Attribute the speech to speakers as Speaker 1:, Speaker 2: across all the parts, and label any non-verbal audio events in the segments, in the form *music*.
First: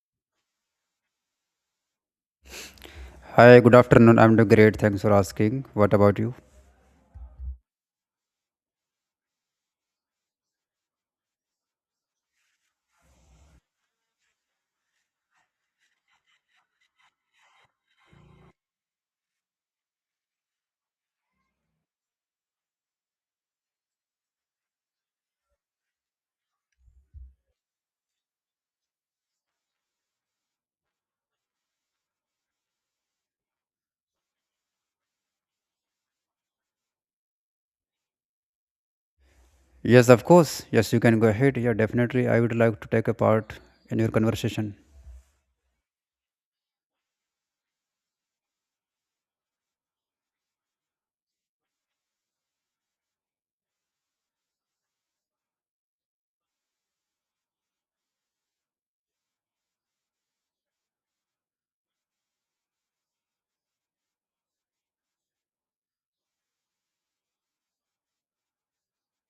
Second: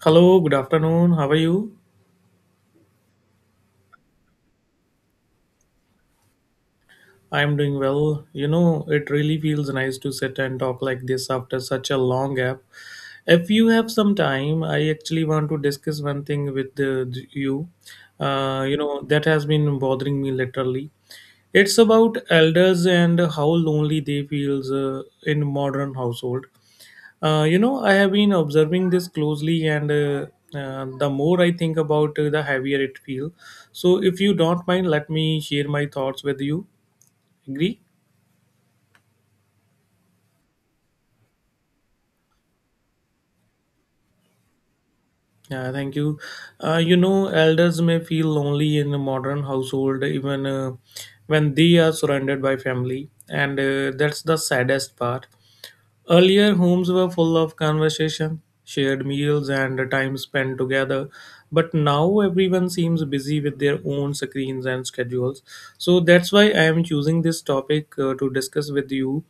Speaker 1: Hello, good afternoon. How are you?
Speaker 2: Hi, good afternoon. I'm doing great. Thanks for asking. What about you?
Speaker 1: I'm doing well. You know, it really feels nice to sit and talk like this after such a long gap. If you have some time, I actually want to discuss one thing with you. That has been bothering me literally. It's about elders and how lonely they feels in modern household. I have been observing this closely, and the more I think about the heavier it feels. So, if you don't mind, let me share my thoughts with you. Agree?
Speaker 2: Yes, of course. Yes, you can go ahead. Yeah, definitely. I would like to take a part in your conversation.
Speaker 1: Yeah, thank you. Elders may feel lonely in a modern household, even when they are surrounded by family, and that's the saddest part. Earlier, homes were full of conversation, shared meals, and time spent together. But now everyone seems busy with their own screens and schedules. So that's why I am choosing this topic to discuss with you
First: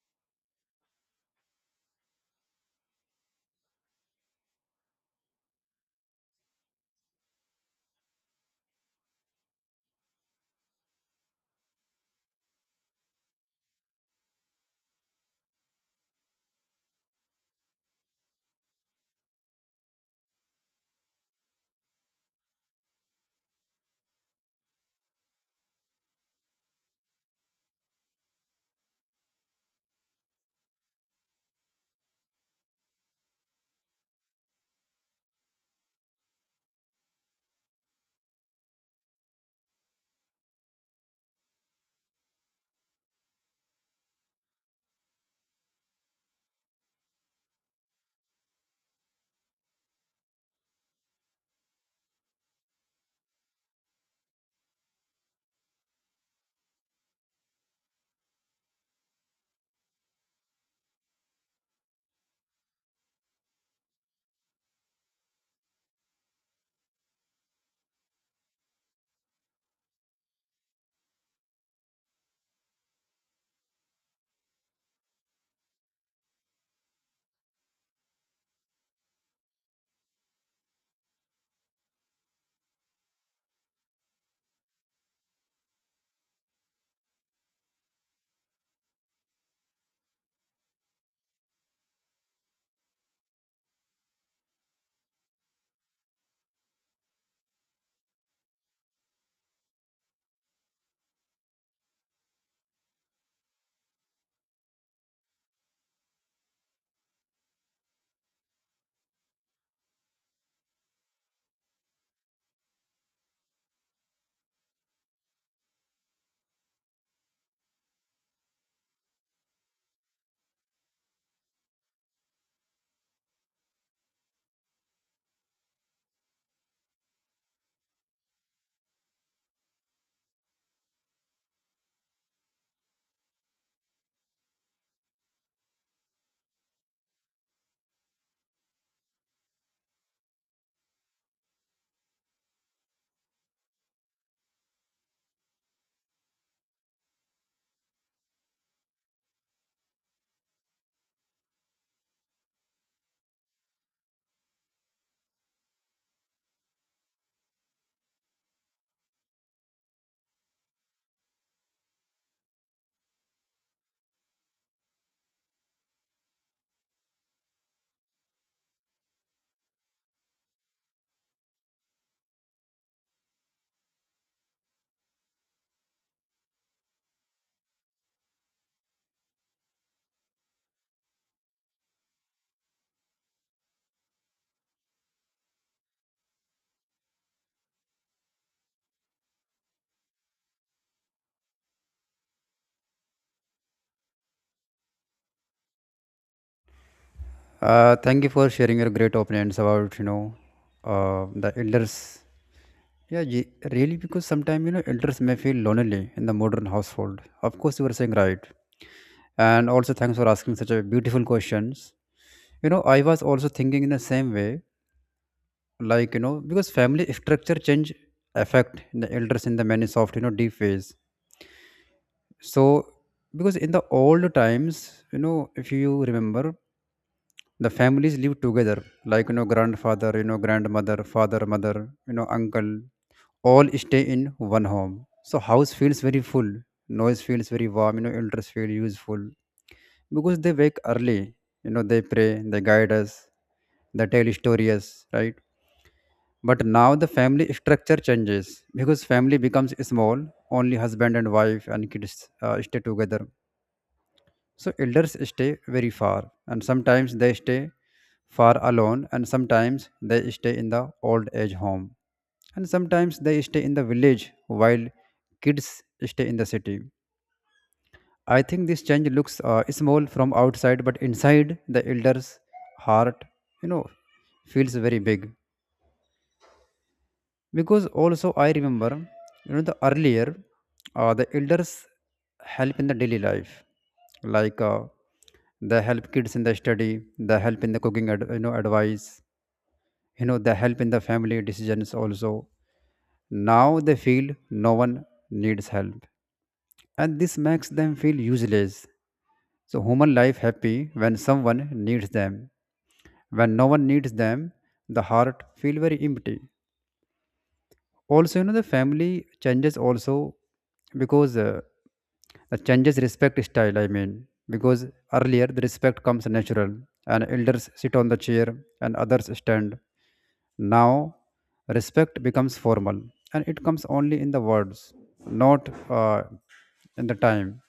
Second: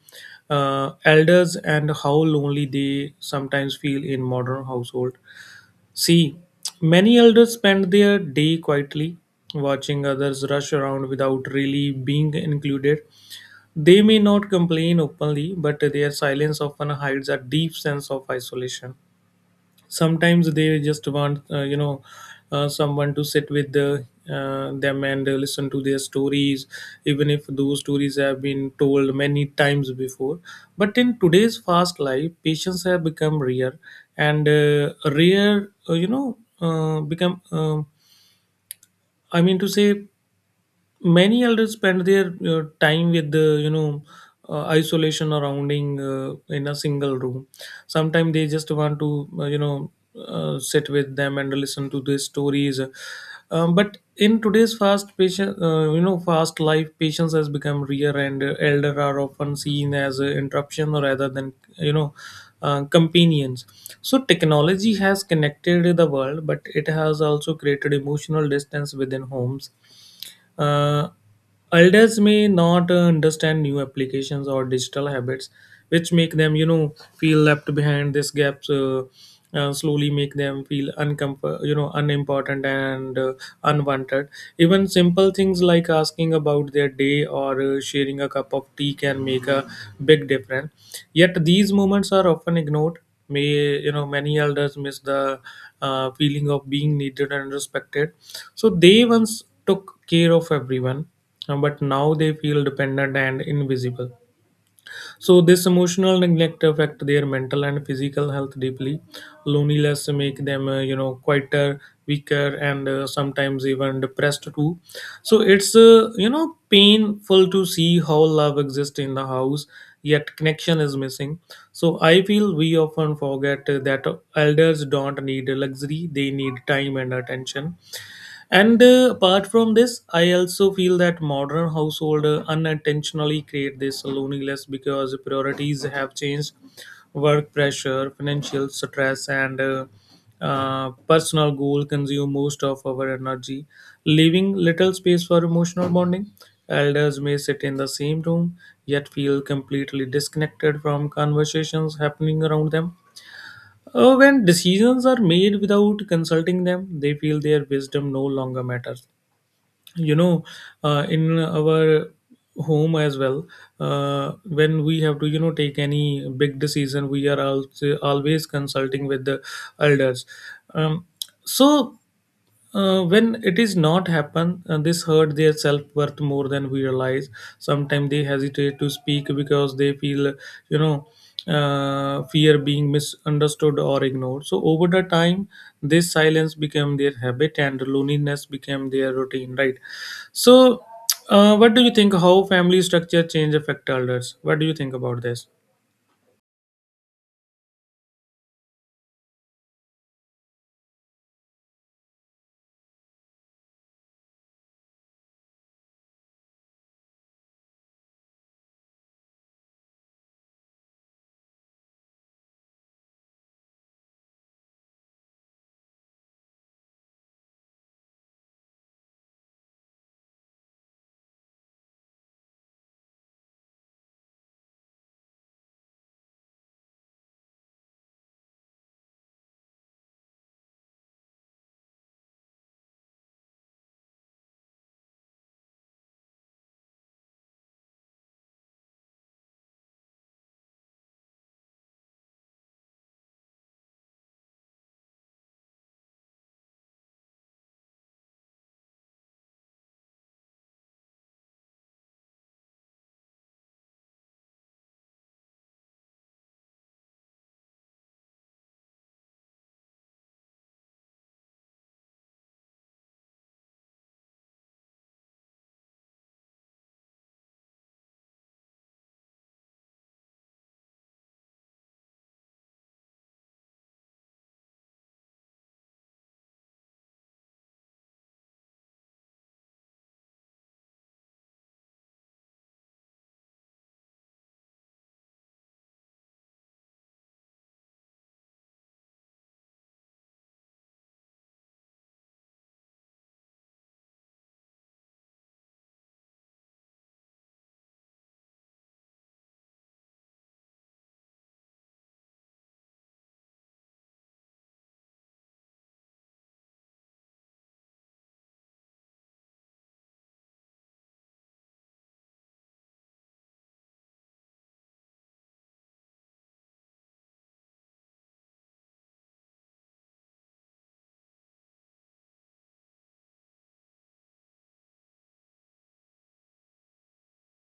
Speaker 1: elders and how lonely they sometimes feel in modern household. See, many elders spend their day quietly, watching others rush around without really being included. They may not complain openly, but their silence often hides a deep sense of isolation. Sometimes they just want, someone to sit with them and listen to their stories, even if those stories have been told many times before. But in today's fast life, patients have become rare, and rare, become. I mean to say many elders spend their time with the isolation surrounding in a single room. Sometimes they just want to sit with them and listen to their stories. But in today's fast patient, fast life patience has become rare, and elder are often seen as an interruption rather than you know companions. So technology has connected the world, but it has also created emotional distance within homes. uh, Elders may not understand new applications or digital habits, which make them, you know, feel left behind. These gaps slowly make them feel uncomfort, you know, unimportant and unwanted. Even simple things like asking about their day or sharing a cup of tea can make a big difference. Yet these moments are often ignored. May, you know, many elders miss the feeling of being needed and respected. So they once took care of everyone, but now they feel dependent and invisible. So this emotional neglect affect their mental and physical health deeply. Loneliness make them, quieter, weaker, and sometimes even depressed too. So it's painful to see how love exists in the house, yet connection is missing. So I feel we often forget that elders don't need luxury; they need time and attention. And apart from this, I also feel that modern household unintentionally create this loneliness because priorities have changed. Work pressure, financial stress, and personal goal consume most of our energy, leaving little space for emotional bonding. Elders may sit in the same room yet feel completely disconnected from conversations happening around them. When decisions are made without consulting them, they feel their wisdom no longer matters. You know, in our home as well, when we have to, you know, take any big decision, we are also always consulting with the elders. Um, so when it is not happen, this hurt their self worth more than we realize. Sometimes they hesitate to speak because they feel, you know, fear being misunderstood or ignored. So over the time, this silence became their habit and loneliness became their routine. Right. So, what do you think? How family structure change affect elders? What do you think about this?
Speaker 2: Thank you for sharing your great opinions about the elders. Yeah, ye- Really, because sometimes you know, elders may feel lonely in the modern household. Of course, you were saying right, and also thanks for asking such a beautiful questions. You know, I was also thinking in the same way like you know, because family *laughs* structure change affect the elders in the many soft you know, deep ways. So because in the old times you know, if you remember, the families live together like you know, grandfather, you know, grandmother, father, mother, you know, uncle, all stay in one home. So house feels very full, noise feels very warm, you know, elders feel useful because they wake early, you know, they pray, they guide us, they tell stories, right? But now the family structure changes because family becomes small, only husband and wife and kids stay together. So elders stay very far, and sometimes they stay far alone, and sometimes they stay in the old age home, and sometimes they stay in the village while kids stay in the city. I think this change looks small from outside, but inside the elders' heart, you know, feels very big. Because also I remember, you know, the earlier the elders help in the daily life, like they help kids in the study, they help in the cooking ad, you know, advice, you know, they help in the family decisions also. Now they feel no one needs help, and this makes them feel useless. So human life happy when someone needs them. When no one needs them, the heart feel very empty. Also, you know, the family changes also because the changes respect style, I mean, because earlier the respect comes natural and elders sit on the chair and others stand. Now, respect becomes formal, and it comes only in the words, not in the time.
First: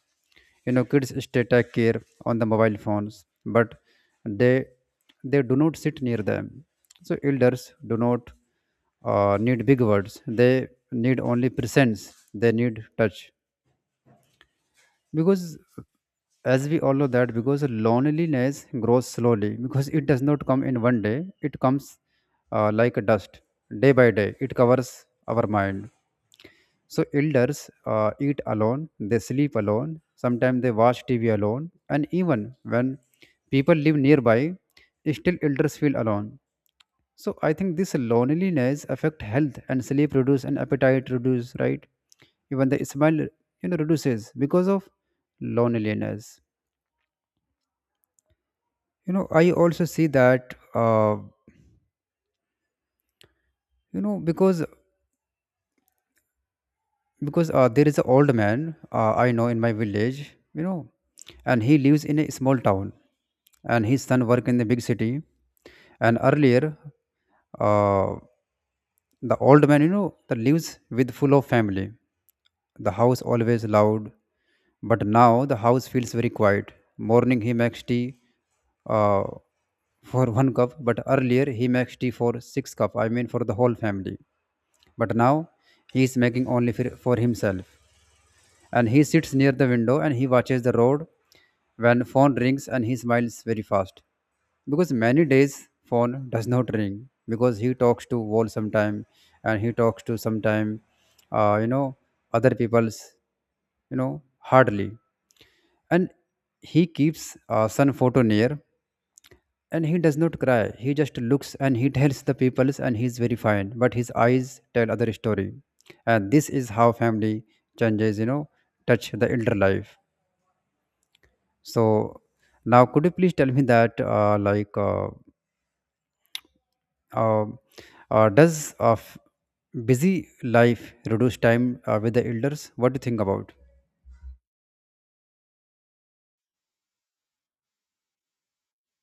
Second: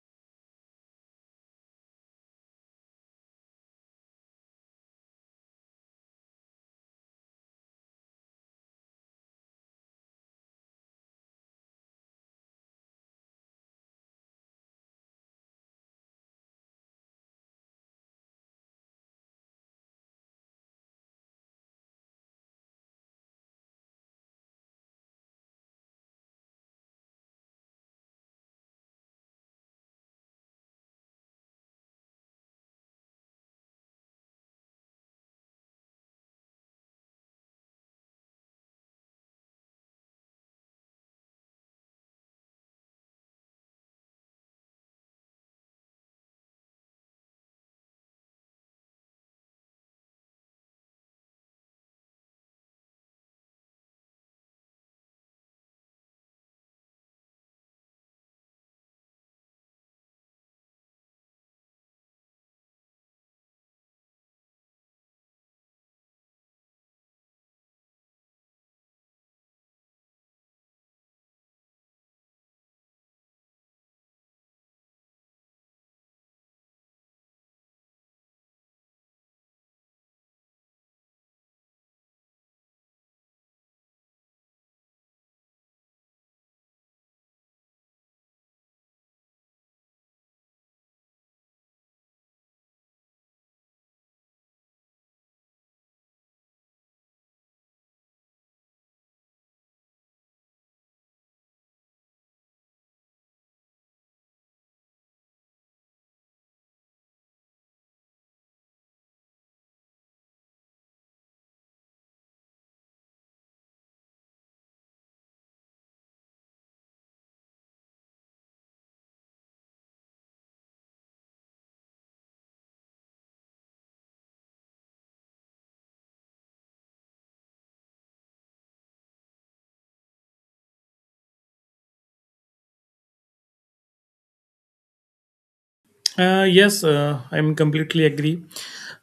Speaker 2: You know, kids stay take care on the mobile phones, but they they do not sit near them. So elders do not need big words; they need only presence. They need touch because as we all know that, because loneliness grows slowly because it does not come in one day, it comes like a dust, day by day it covers our mind. So elders eat alone, they sleep alone, sometimes they watch TV alone, and even when people live nearby, still elders feel alone. So I think this loneliness affect health and sleep reduce and appetite reduce, right? Even the smile, you know, reduces because of loneliness. You know, I also see that, you know, because there is an old man I know in my village, you know, and he lives in a small town, and his son work in the big city, and earlier, uh, the old man, you know, that lives with full of family. The house always loud, but now the house feels very quiet. Morning he makes tea uh, for one cup, but earlier he makes tea for six cup. I mean for the whole family. But now he is making only for himself. And he sits near the window and he watches the road. When phone rings and he smiles very fast, because many days phone does not ring, because he talks to wall sometime and he talks to sometime uh, you know other people's, you know, hardly. And he keeps sun photo near, and he does not cry. He just looks and he *laughs* tells the peoples and he's very fine. But his eyes tell other story. And this is how family changes, you know, touch the elder life. So now could you please tell me that uh, does busy life reduce time with the elders? What do you think about?
Speaker 1: Yes, I'm completely agree.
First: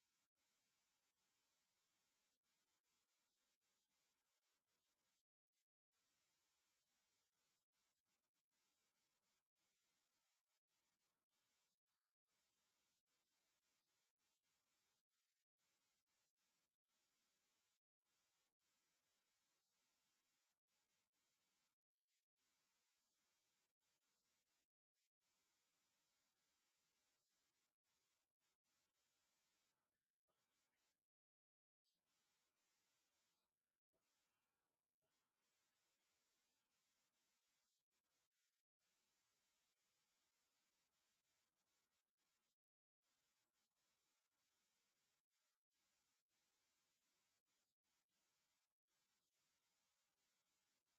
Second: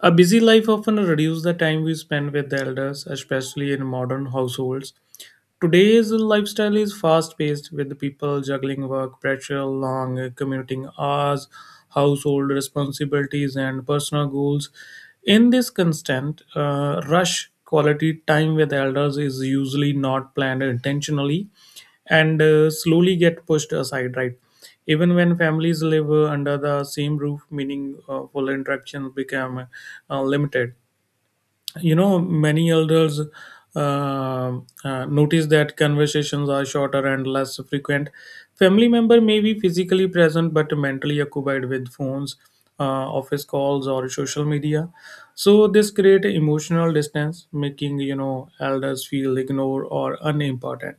Speaker 1: A busy life often reduces the time we spend with the elders, especially in modern households. Today's lifestyle is fast paced, with people juggling work pressure, long commuting hours, household responsibilities, and personal goals. In this constant rush, quality time with elders is usually not planned intentionally and slowly get pushed aside, right? Even when families live under the same roof, meaningful interactions become limited. You know, many elders uh, notice that conversations are shorter and less frequent. Family member may be physically present but mentally occupied with phones, uh, office calls, or social media. So this create emotional distance, making, you know, elders feel ignored or unimportant.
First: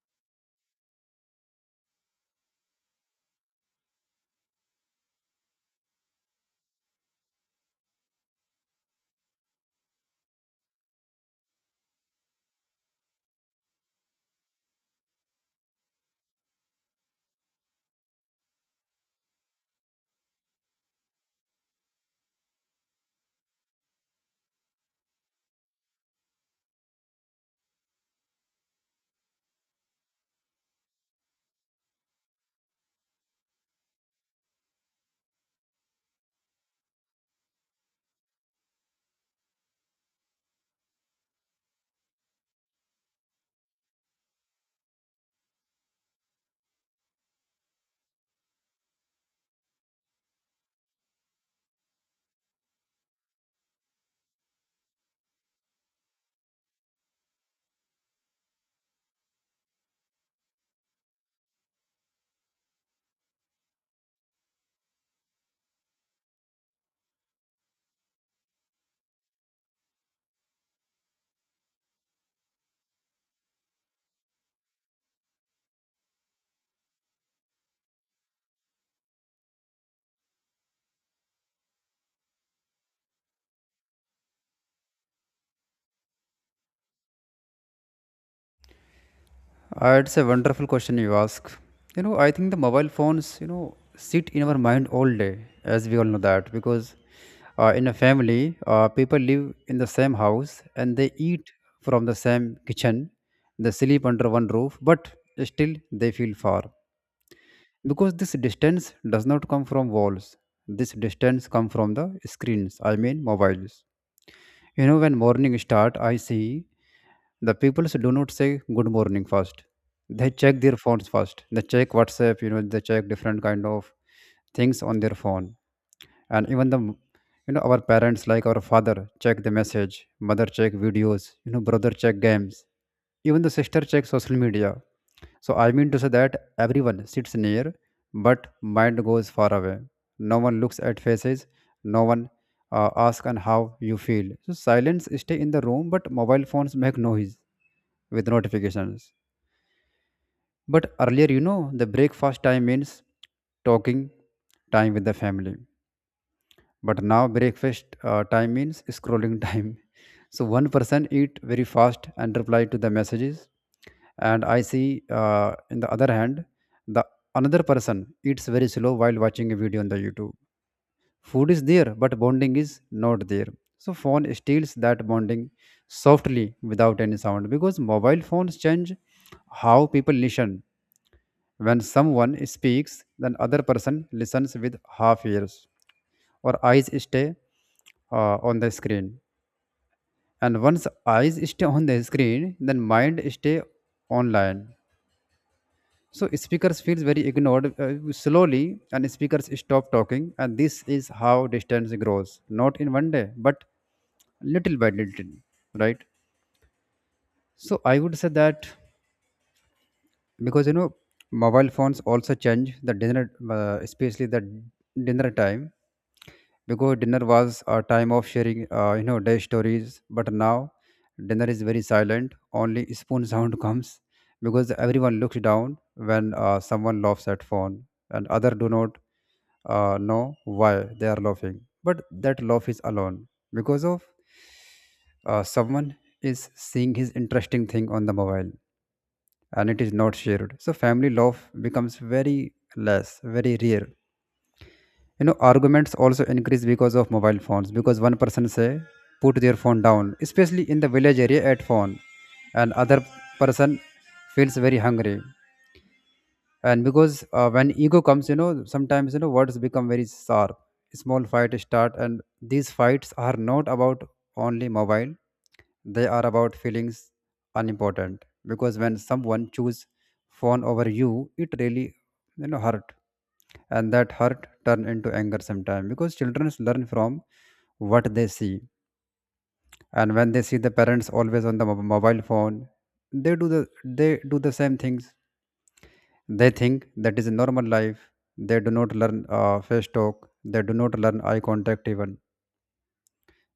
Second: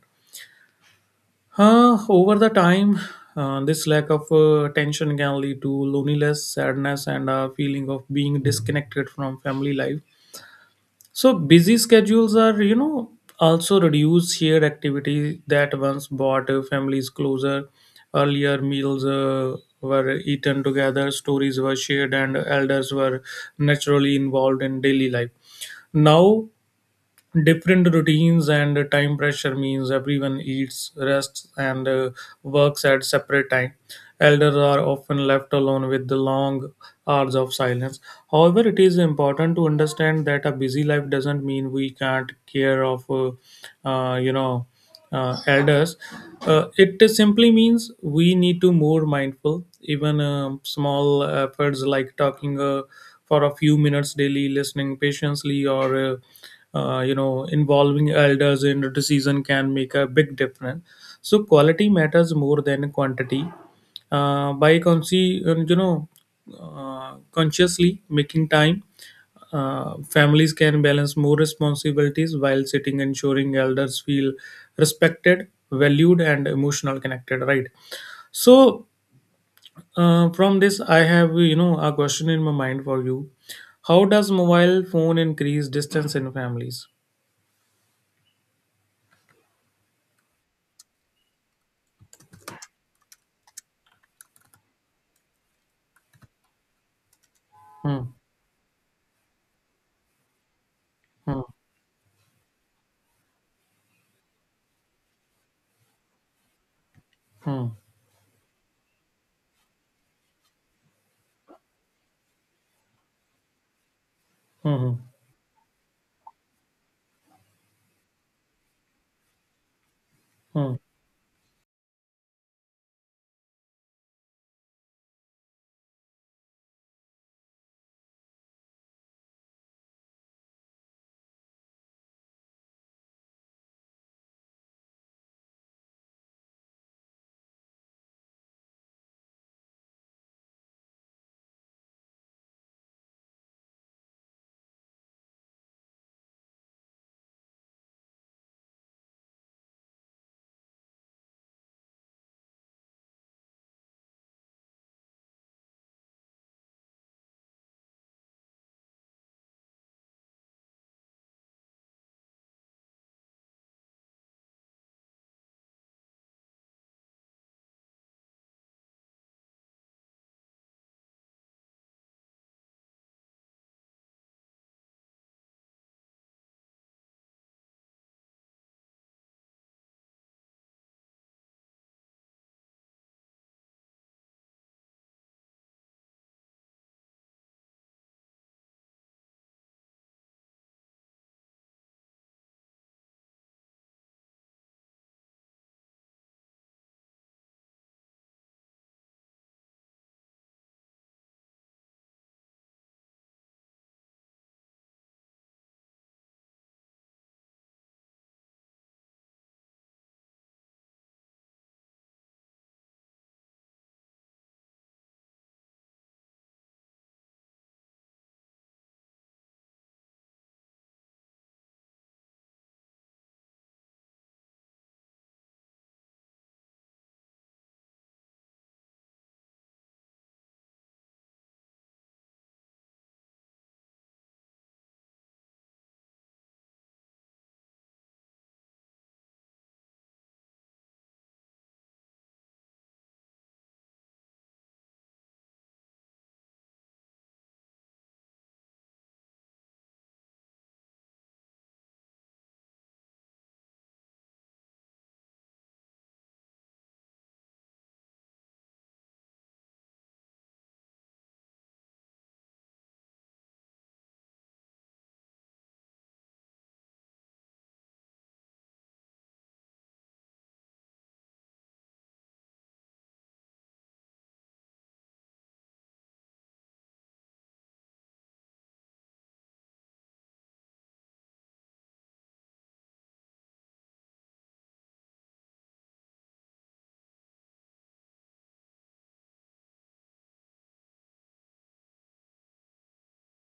Speaker 1: Over the time, this lack of attention can lead to loneliness, sadness, and a feeling of being disconnected from family life. So busy schedules are, you know, also reduce shared activities that once brought families closer. Earlier meals were eaten together, stories were shared, and elders were naturally involved in daily life. Now different routines and time pressure means everyone eats, rests, and works at separate time. Elders are often left alone with the long hours of silence. However, it is important to understand that a busy life doesn't mean we can't care of uh, you know elders. It simply means we need to more mindful. Even small efforts like talking for a few minutes daily, listening patiently, or involving elders in a decision can make a big difference. So quality matters more than quantity. By consciously making time, families can balance more responsibilities while sitting ensuring elders feel respected, valued, and emotional connected, right? So from this I have, you know, a question in my mind for you. How does mobile phone increase distance in families?
Speaker 2: It's a wonderful question you ask. You know, I think the mobile phones, you know, sit in our mind all day, as we all know that, because in a
Speaker 1: Hmm.
Speaker 2: family, people live in the same house and they
Speaker 1: Hmm.
Speaker 2: eat from the same kitchen, they sleep under one roof, but still they feel far.
Speaker 1: Hmm.
Speaker 2: Because this distance does not come from walls, this distance comes from the screens, I mean mobiles. You
Speaker 1: Hmm.
Speaker 2: know, when morning start, I see the people do not say good morning first. They check
Speaker 1: Hmm. Hmm.
Speaker 2: their phones first. They check WhatsApp. You know, they check different kind of things on their phone. And even the, you know, our parents, like our father check the message, mother check videos. You know, brother check games. Even the sister check social media. So I mean to say that everyone sits near, but mind goes far away. No one looks at faces. No one asks on how you feel. So silence stay in the room, but mobile phones make noise with notifications. But earlier, you know, the breakfast time means talking time with the family, but now breakfast time means scrolling time. *laughs* So one person eat very fast and reply to the messages, and I see, in the other hand, the another person eats very slow while watching a video on the YouTube. Food is there but bonding is not there. So phone steals that bonding softly without any sound, because mobile phones change how people listen. When someone speaks, then other person listens with half ears, or eyes stay on the screen. And once eyes stay on the screen, then mind stay online. So speakers feels very ignored, slowly, and speakers stop talking, and this is how distance grows, not in one day but little by little, right? So I would say that because, you know, mobile phones also change the dinner, especially the dinner time, because dinner was a time of sharing, you know, day stories, but now dinner is very silent. Only spoon *laughs* sound comes because everyone looks down when someone laughs at phone and other do not know why they are laughing, but that laugh is alone because of someone is seeing his interesting thing on the mobile and it is not shared. So family love becomes very less, very rare. You know, arguments also increase because of mobile phones, because one person say put their phone down, especially in the village area at phone, and other person feels very hungry. And because when ego comes, you know, sometimes, you know, words become very sharp, small fights start, and these fights are not about only mobile, they are about feelings. Unimportant, because when someone choose phone over you, it really, you know, hurt, and that hurt turn into anger sometime. Because children learn from what they see, and when they see the parents always on the mobile phone, they do the, they do the same things. They think that is a normal life. They do not learn face talk. They do not learn eye contact even.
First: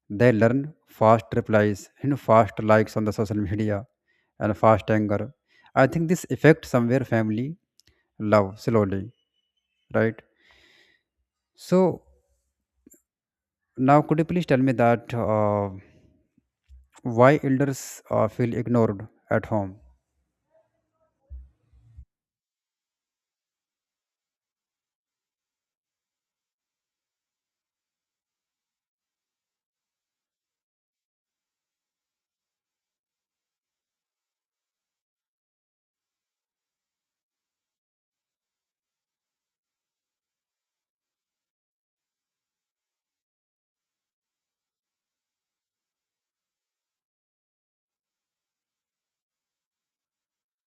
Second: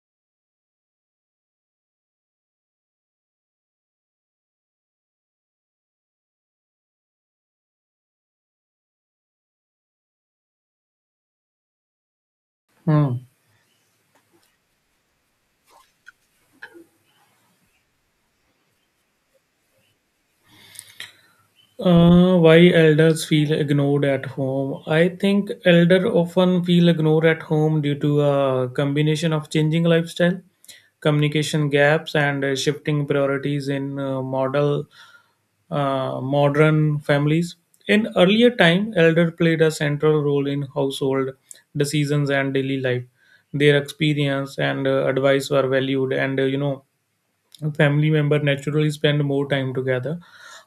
Speaker 2: They learn fast replies, you know, fast likes on the social media and fast anger. I think this affects somewhere family love slowly, right? So
Speaker 1: Hmm.
Speaker 2: now could you please tell me that why elders feel ignored at home?
Speaker 1: Why elders feel ignored at home? I think elder often feel ignored at home due to a combination of changing lifestyle, communication gaps, and shifting priorities in model modern families. In earlier time, elder played a central role in household decisions and daily life. Their experience and advice were valued, and family member naturally spend more time together.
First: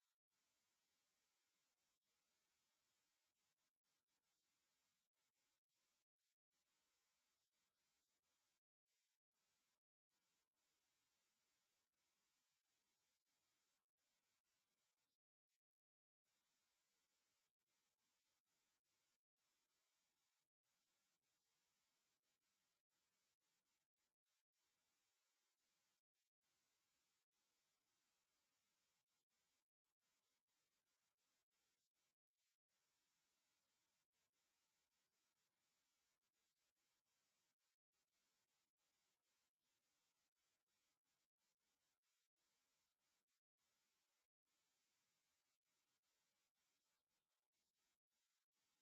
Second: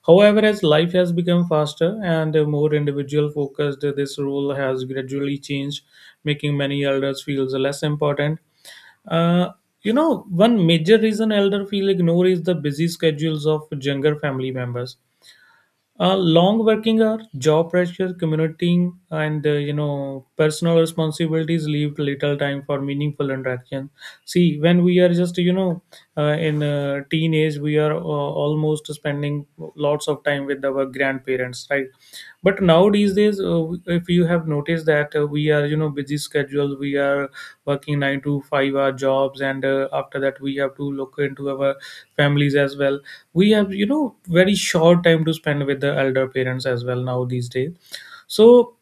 Speaker 1: However, as life has become faster and more individual focused, this role has gradually changed, making many elders feel less important. Uh, One major reason elder feel ignored is the busy schedules of younger family members. Long working hour, job pressure, commuting, and personal responsibilities leave little time for meaningful interaction. See, when we are just, you know, in teenage, we are almost spending lots of time with our grandparents, right? But nowadays, days, if you have noticed that we are, you know, busy schedule, we are working 9 to 5 hour jobs, and after that we have to look into our families as well. We have, you know, very short time to spend with the elder parents as well now these days. So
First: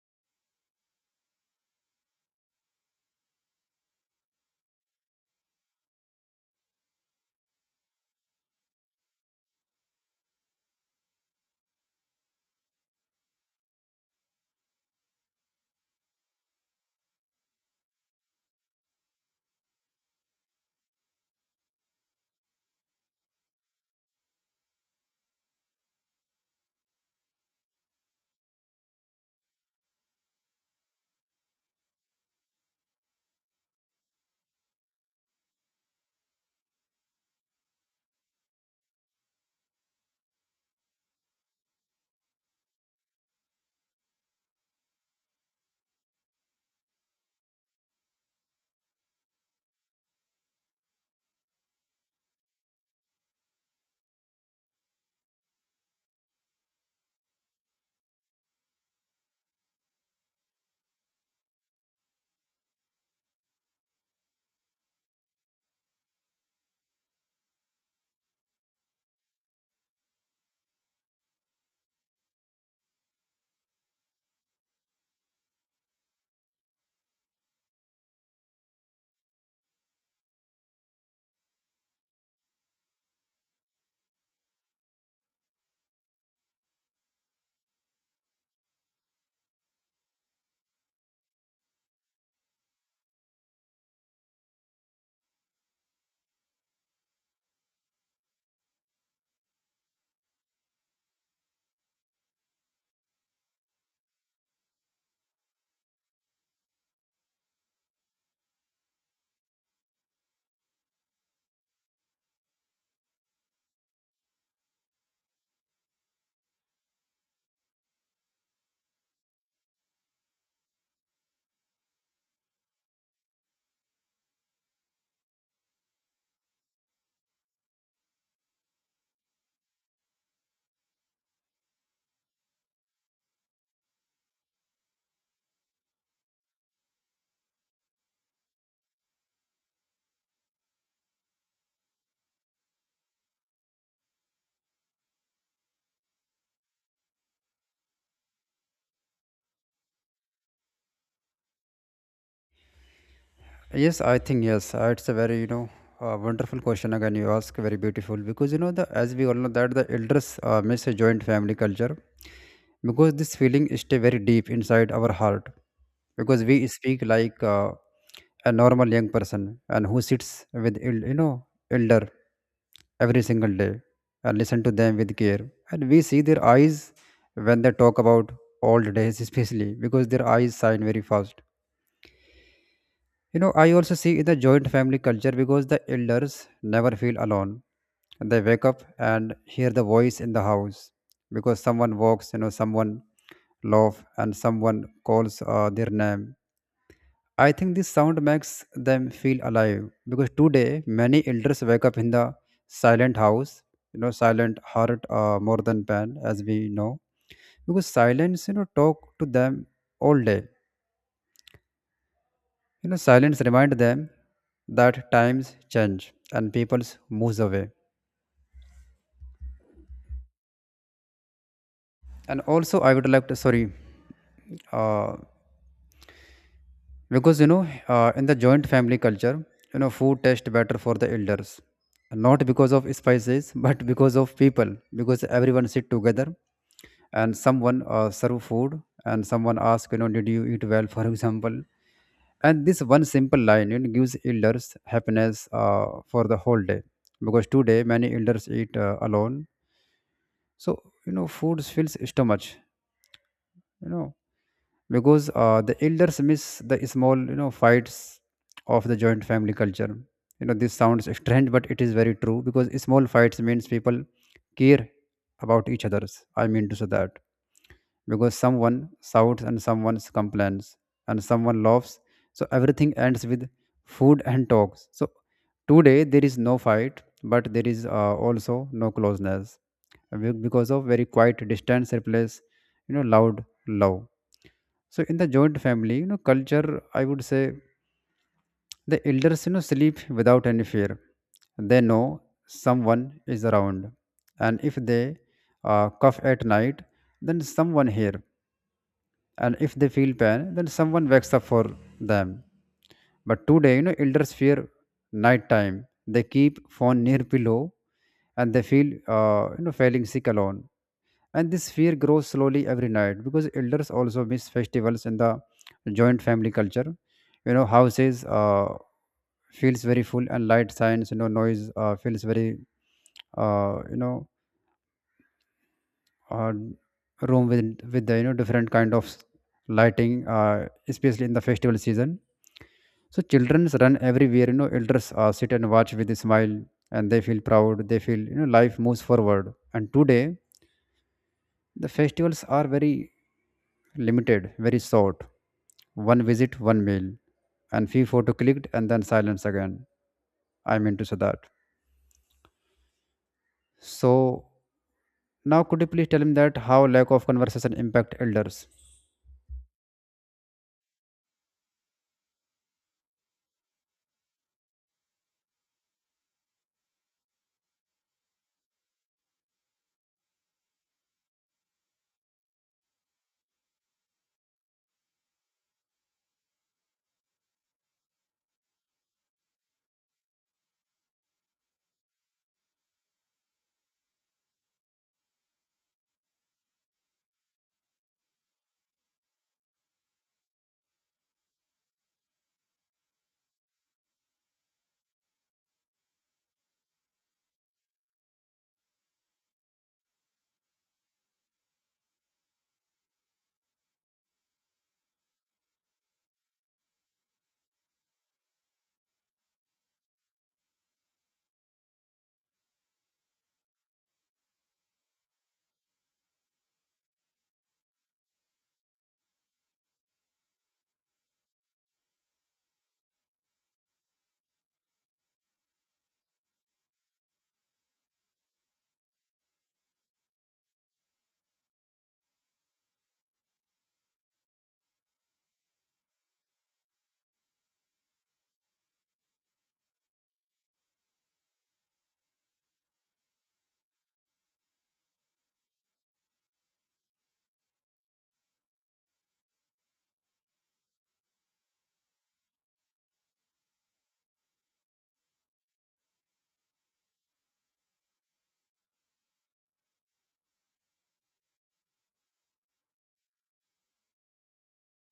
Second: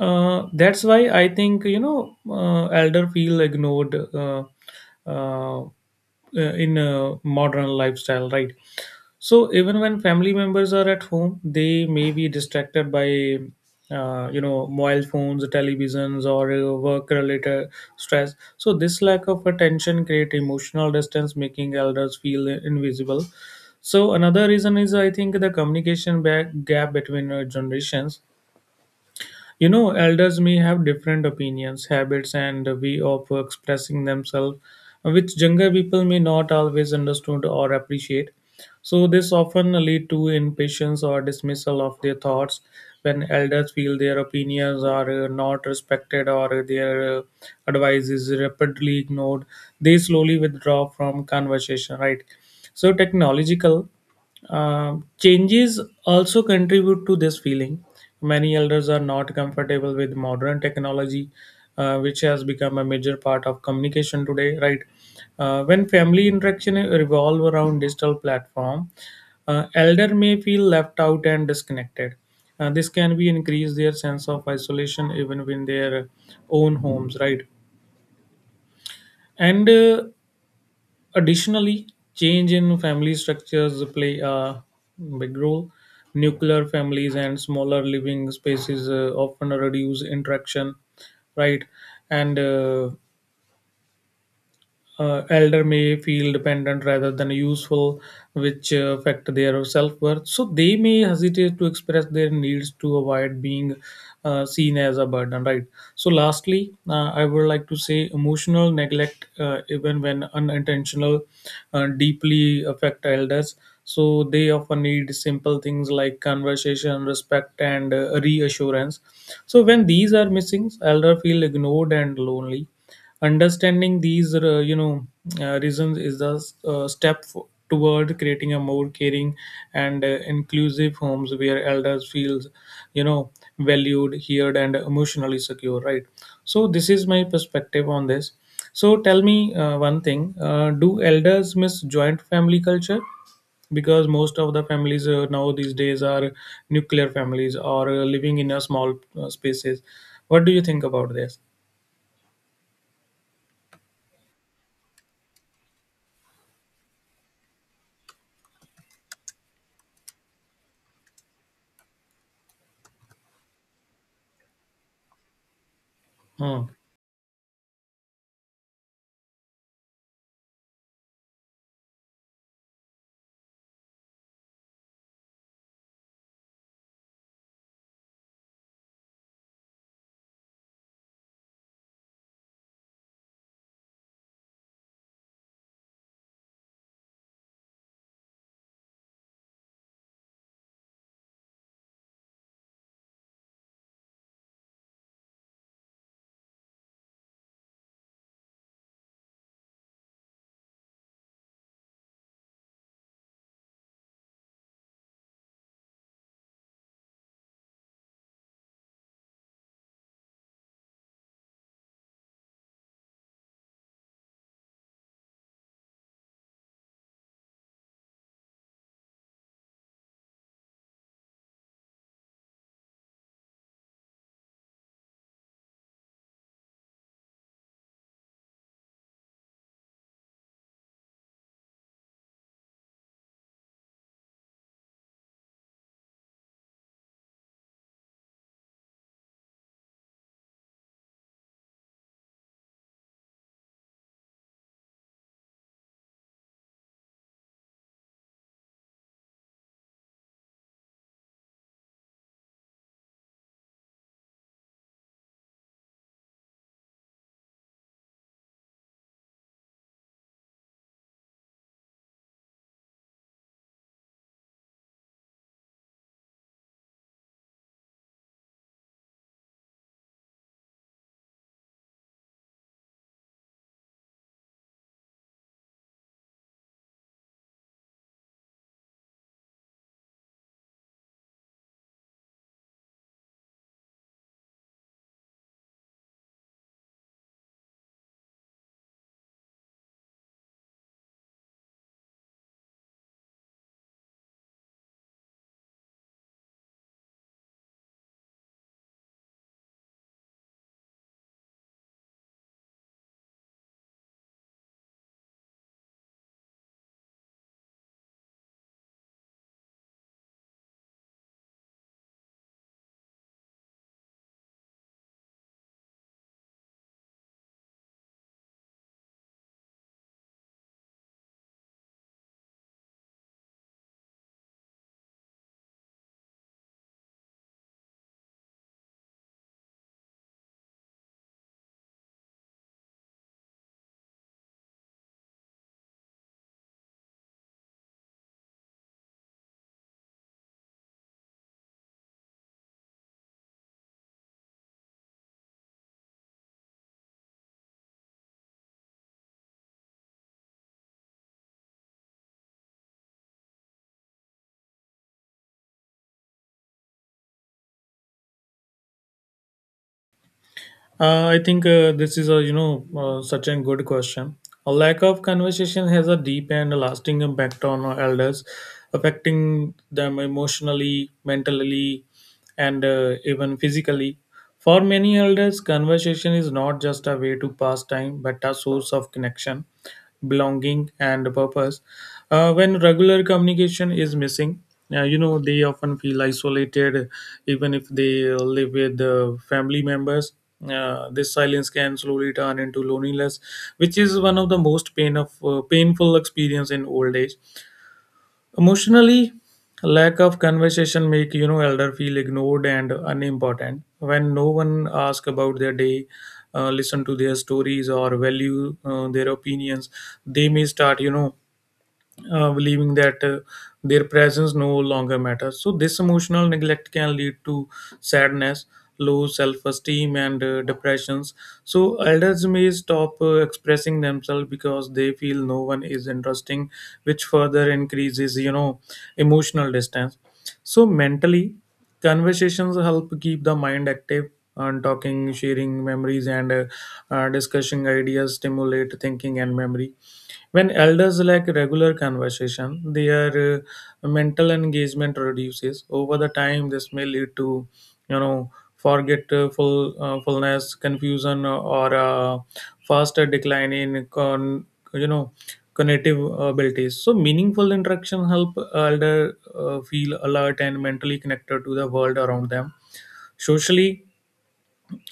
Speaker 1: that's why I think, you know, elder feel ignored uh, uh, in a modern lifestyle, right? So even when family members are at home, they may be distracted by mobile phones, televisions, or work related stress. So this lack of attention create emotional distance, making elders feel invisible. So another reason is I think the communication gap between generations. You know, elders may have different opinions, habits, and way of expressing themselves, which younger people may not always understand or appreciate. So this often lead to impatience or dismissal of their thoughts. When elders feel their opinions are not respected, or their advice is rapidly ignored, they slowly withdraw from conversation. Right. So technological changes also contribute to this feeling. Many elders are not comfortable with modern technology, which has become a major part of communication today. Right. When family interaction revolve around digital platform, elder may feel left out and disconnected. This can be increase their sense of isolation even in their own homes. Right. and Additionally, change in family structures play a big role. Nuclear families and smaller living spaces often reduce interaction, right? And elder may feel dependent rather than useful, which affect their self-worth. So they may hesitate to express their needs to avoid being seen as a burden, right? So lastly, I would like to say emotional neglect, even when unintentional, deeply affect elders. So they often need simple things like conversation, respect, and reassurance. So when these are missing, elder feel ignored and lonely. Understanding these, reasons is the step toward creating a more caring and inclusive homes where elders feels, you know, valued, heard, and emotionally secure. Right. So this is my perspective on this. So tell me one thing: do elders miss joint family culture? Because most of the families now these days are nuclear families or living in a small spaces. What do you think about this?
Speaker 2: Yes, I think yes. It's a very, you know, wonderful question again you ask. Very beautiful, because you know the, as we all know that, the elders miss a joint family culture because this feeling stay very deep inside our heart, because
Speaker 1: Hmm.
Speaker 2: we speak like a normal young person and who sits with you know, elder every single day and listen to them with care, and we see their eyes when they talk about old days especially, because their eyes shine very fast. You know, I also see in the joint family culture because the elders never feel alone. They wake up and hear the voice in the house, because someone walks, you know, someone laughs and someone calls their name. I think this sound makes them feel alive, because today many elders wake up in the silent house, you know, silent heart more than pen, as we know, because silence, you know, talk to them all day. You know, silence reminds them that times change and peoples moves away. And also, I would like to sorry, uh, because in the joint family culture, food tastes better for the elders, not because of spices, *laughs* but because of people, because everyone sit together, and someone serve food, and someone ask, did you eat well, *laughs* for example, and this one simple line it gives elders happiness for the whole day because today many elders eat alone. So food fills stomach know because the elders miss the small fights of the joint family culture. This sounds strange but it is very true because small fights means people care about each others. I mean to say that. Because someone shouts and someone complains and someone laughs. So everything ends with food and talks. So today there is no fight, but there is also no closeness. Because of very quiet distance replace loud love. So in the joint family culture, I would say the elders sleep without any fear. They know someone is around, and if they cough at night, then someone here, and if they feel pain then someone wakes up for them. But today elders fear night time. They keep phone near pillow, and they feel feeling sick alone. And this fear grows slowly every night because elders also miss festivals in the joint family culture. Houses feels very full and light signs, noise feels very uh, you know uh, room with the different kind of lighting, especially in the festival season. So childrens run everywhere. Elders sit and watch with a smile, and they feel proud. They feel life moves forward. And today the festivals are very limited, very short. One visit, one meal, and few photo clicked, and then silence again. I mean to say that. So now could you please tell me that how lack of conversation impact elders?
Speaker 1: I think this is a such a good question. A lack of conversation has a deep and lasting impact on our elders, affecting them emotionally, mentally, and even physically. For many elders, conversation is not just a way to pass time, but a source of connection, belonging, and purpose. When regular communication is missing, they often feel isolated, even if they live with family members. This silence can slowly turn into loneliness, which is one of the most painful experience in old age. Emotionally, lack of conversation make you know elder feel ignored and unimportant. When no one asks about their day, listen to their stories or value their opinions, they may start believing that their presence no longer matters. So, this emotional neglect can lead to sadness, low self esteem, and depressions. So, elders may stop expressing themselves because they feel no one is interesting, which further increases, you know, emotional distance. So, mentally, conversations help keep the mind active and talking sharing memories and discussing ideas stimulate thinking and memory when elders lack regular conversation, their mental engagement reduces. Over the time, this may lead to, you know, forgetful fullness, confusion, or faster decline you know, cognitive abilities. So, meaningful interaction help elder feel alert and mentally connected to the world around them. Socially,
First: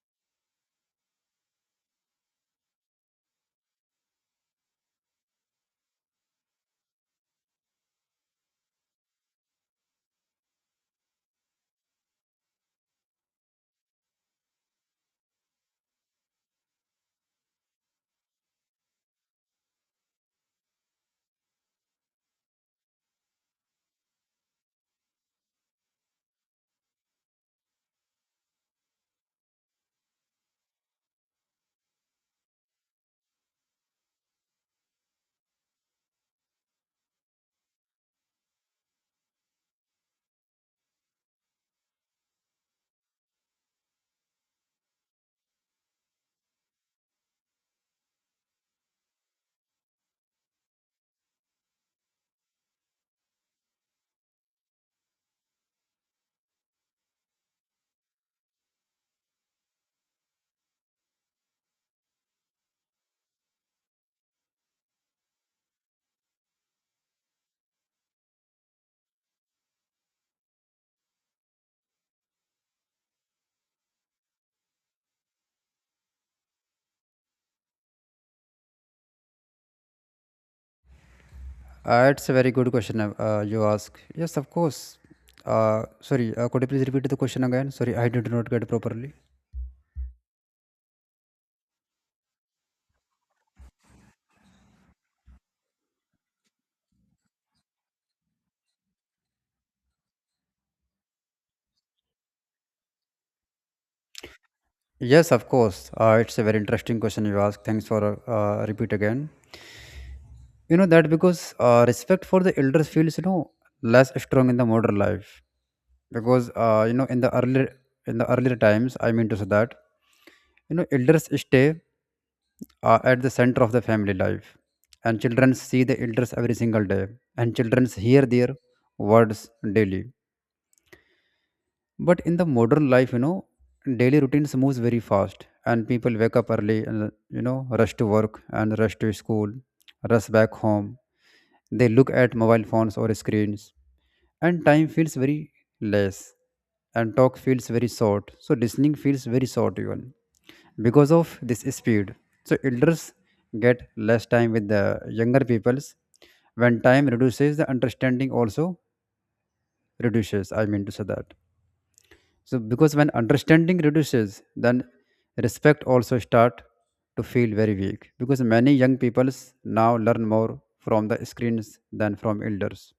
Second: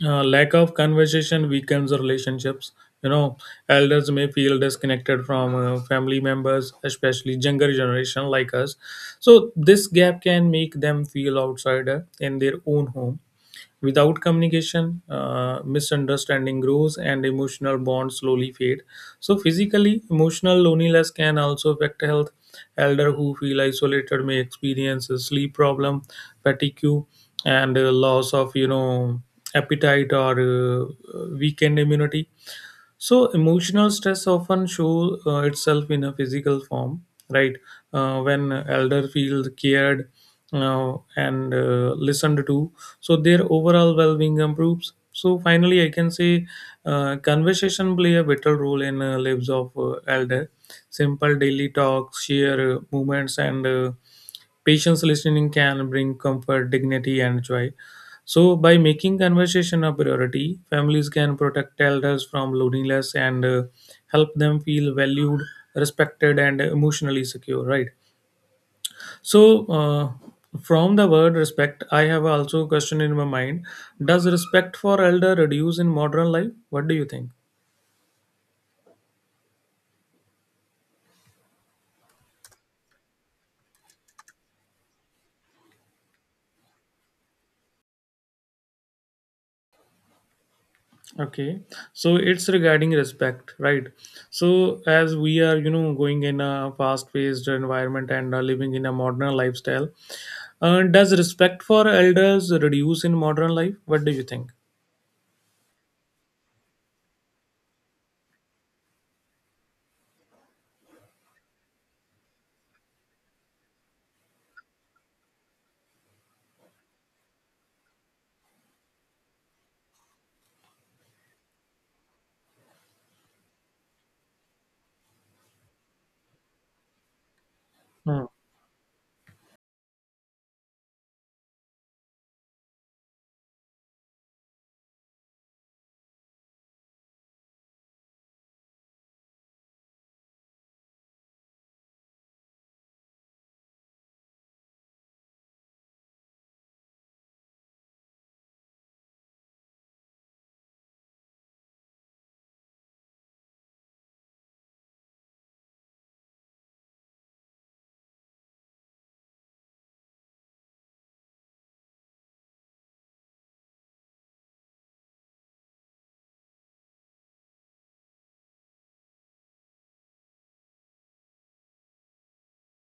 Speaker 1: lack of conversation weakens relationships. You know elders may feel disconnected from family members, especially younger generation like us. So this gap can make them feel outsider in their own home. Without communication, misunderstanding grows and emotional bonds slowly fade. So, physically, emotional loneliness can also affect health. Elder who feel isolated may experience a sleep problem, fatigue, and loss of appetite or weakened immunity. So emotional stress often show itself in a physical form, right? When elder feel cared and listened to, so their overall well-being improves. So finally, I can say conversation play a vital role in lives of elder. Simple daily talks, share moments, and patience listening can bring comfort, dignity, and joy. So, by making conversation a priority, families can protect elders from loneliness and help them feel valued, respected, and emotionally secure, right? So, from the word respect, I have also a question in my mind. Does respect for elder reduce in modern life? What do you think?
Speaker 2: It's a very good question you ask. Yes, of course. Sorry, could you please repeat the question again? Sorry, I did not get it properly.
Speaker 1: Okay, so it's regarding respect, right? So as we are, you know, going in a fast-paced environment and are living in a modern lifestyle, does respect for elders reduce in modern life? What do you think?
Speaker 2: Yes, of course. It's a very interesting question you ask. Thanks for repeat again. You know that because respect for the elders feels less strong in the modern life. Because in the earlier times. I mean to say that. Elders stay at the center of the family life, and children see the elders every single day, and children
Speaker 1: Hmm.
Speaker 2: hear their words daily. But in the modern life, daily routines moves very fast. And people wake up early and rush to work and rush to school, rush back home. They look at mobile phones or screens, and time feels very less, and talk feels very short, so listening feels very short even because of this speed. So elders get less time with the younger peoples. When time reduces, the understanding also reduces. I mean to say that. So because when understanding reduces, then respect also start to feel very weak, because many young peoples now learn more from the screens than from elders.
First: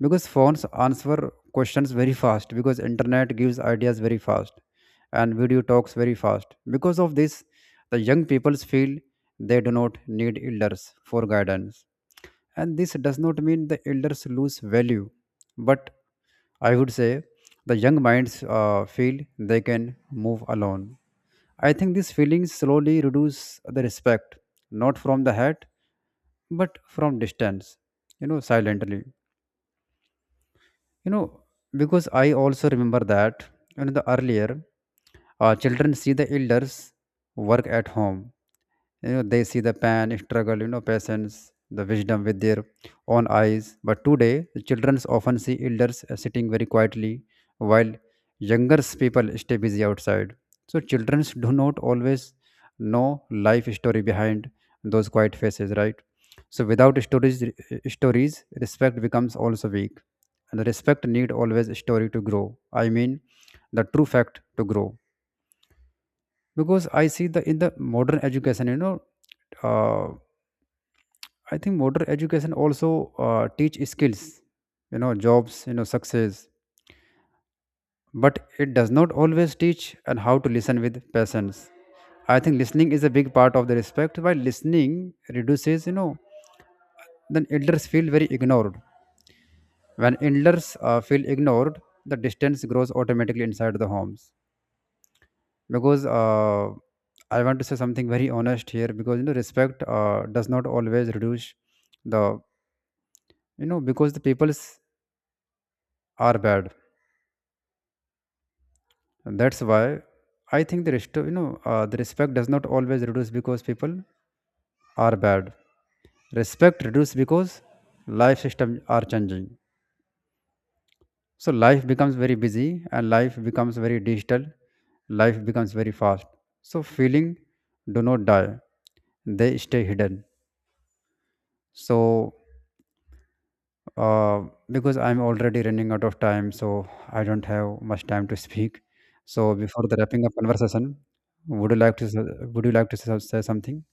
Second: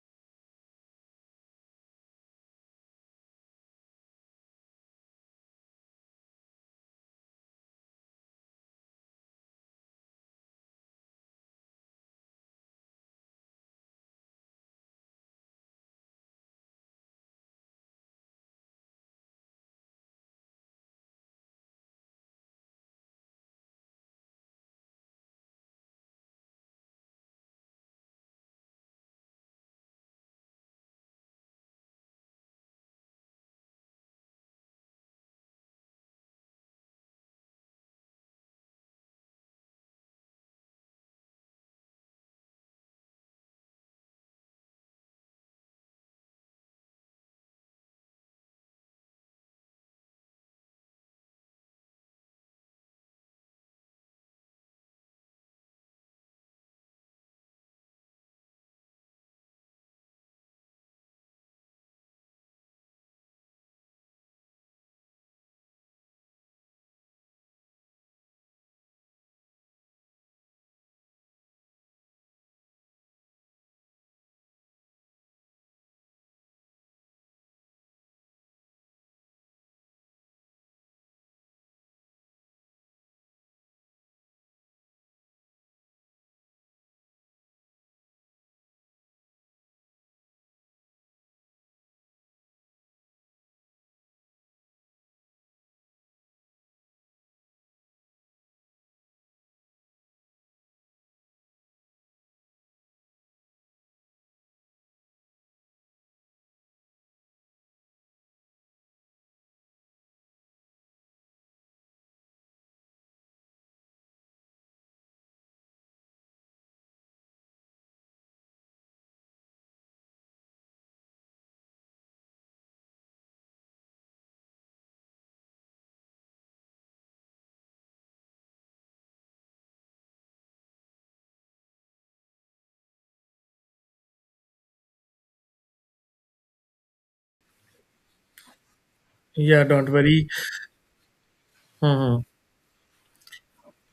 Speaker 2: Because phones answer questions very fast, because internet gives ideas very fast, and video talks very fast. Because of this, the young people feel they do not need elders for guidance. And this does not mean the elders lose value, but I would say the young minds feel they can move alone. I think these feelings slowly reduce the respect, not from the head but from distance, silently you know because I also remember that the earlier, children see the elders work at home. They see the pain, struggle, patience, the wisdom with their own eyes. But today the children often see elders sitting very quietly while younger people stay busy outside. So children do not always know life story behind those quiet faces, right? So without stories, respect becomes also weak. And the respect need always story to grow. I mean the true fact to grow. Because I see the in the modern education uh, I think modern education also teach skills, jobs, success, but it does not always teach and how to listen with patience. I think listening is a big part of the respect. While listening reduces, then elders feel very ignored. When elders feel ignored, the distance grows automatically inside the homes. Because I want to say something very honest here, because respect does not always reduce the, because the people's are bad. And that's why I think the rest, you know, the respect does not always reduce because people are bad. Respect reduces because life systems are changing. So life becomes very busy and life becomes very digital. Life becomes very fast. So feeling do not die; they stay hidden. So uh, because I'm already running out of time, so I don't have much time to speak. So
Speaker 1: Yeah,
Speaker 2: before
Speaker 1: don't
Speaker 2: the wrapping
Speaker 1: worry.
Speaker 2: up conversation, would you like to s-
Speaker 1: Mhm.
Speaker 2: would you like to say something?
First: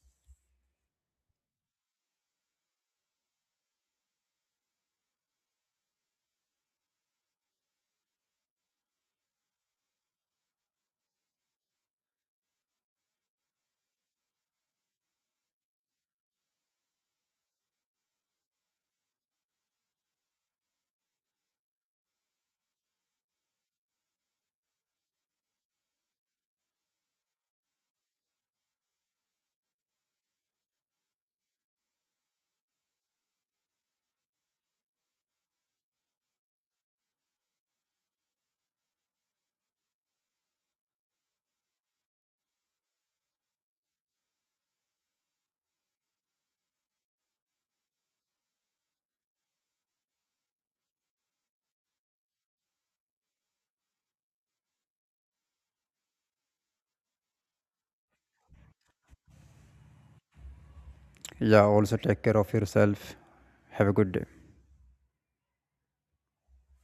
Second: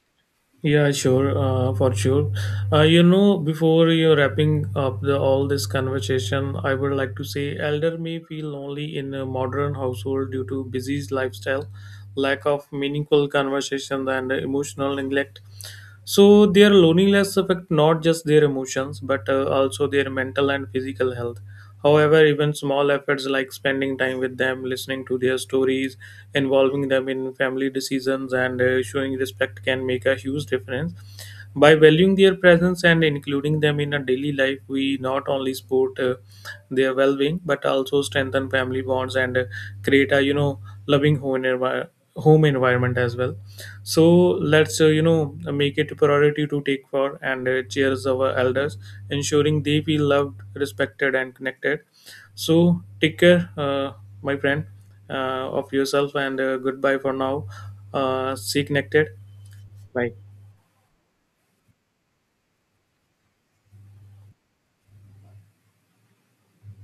Speaker 1: Yeah, sure, for sure. You know, before you're wrapping up the, all this conversation, I would like to say elder may feel lonely in a modern household due to busy lifestyle, lack of meaningful conversation, and emotional neglect. So their loneliness affect not just their emotions, but also their mental and physical health. However, even small efforts like spending time with them, listening to their stories, involving them in family decisions, and showing respect can make a huge difference. By valuing their presence and including them in our daily life, we not only support their well-being but also strengthen family bonds and create a loving home environment as well. So let's you know make it a priority to take for and cheers our elders, ensuring they feel loved, respected, and connected. So take care, my friend, of yourself, and goodbye for now. Stay connected. Bye.
Speaker 2: Yeah, also take care of yourself. Have a good day.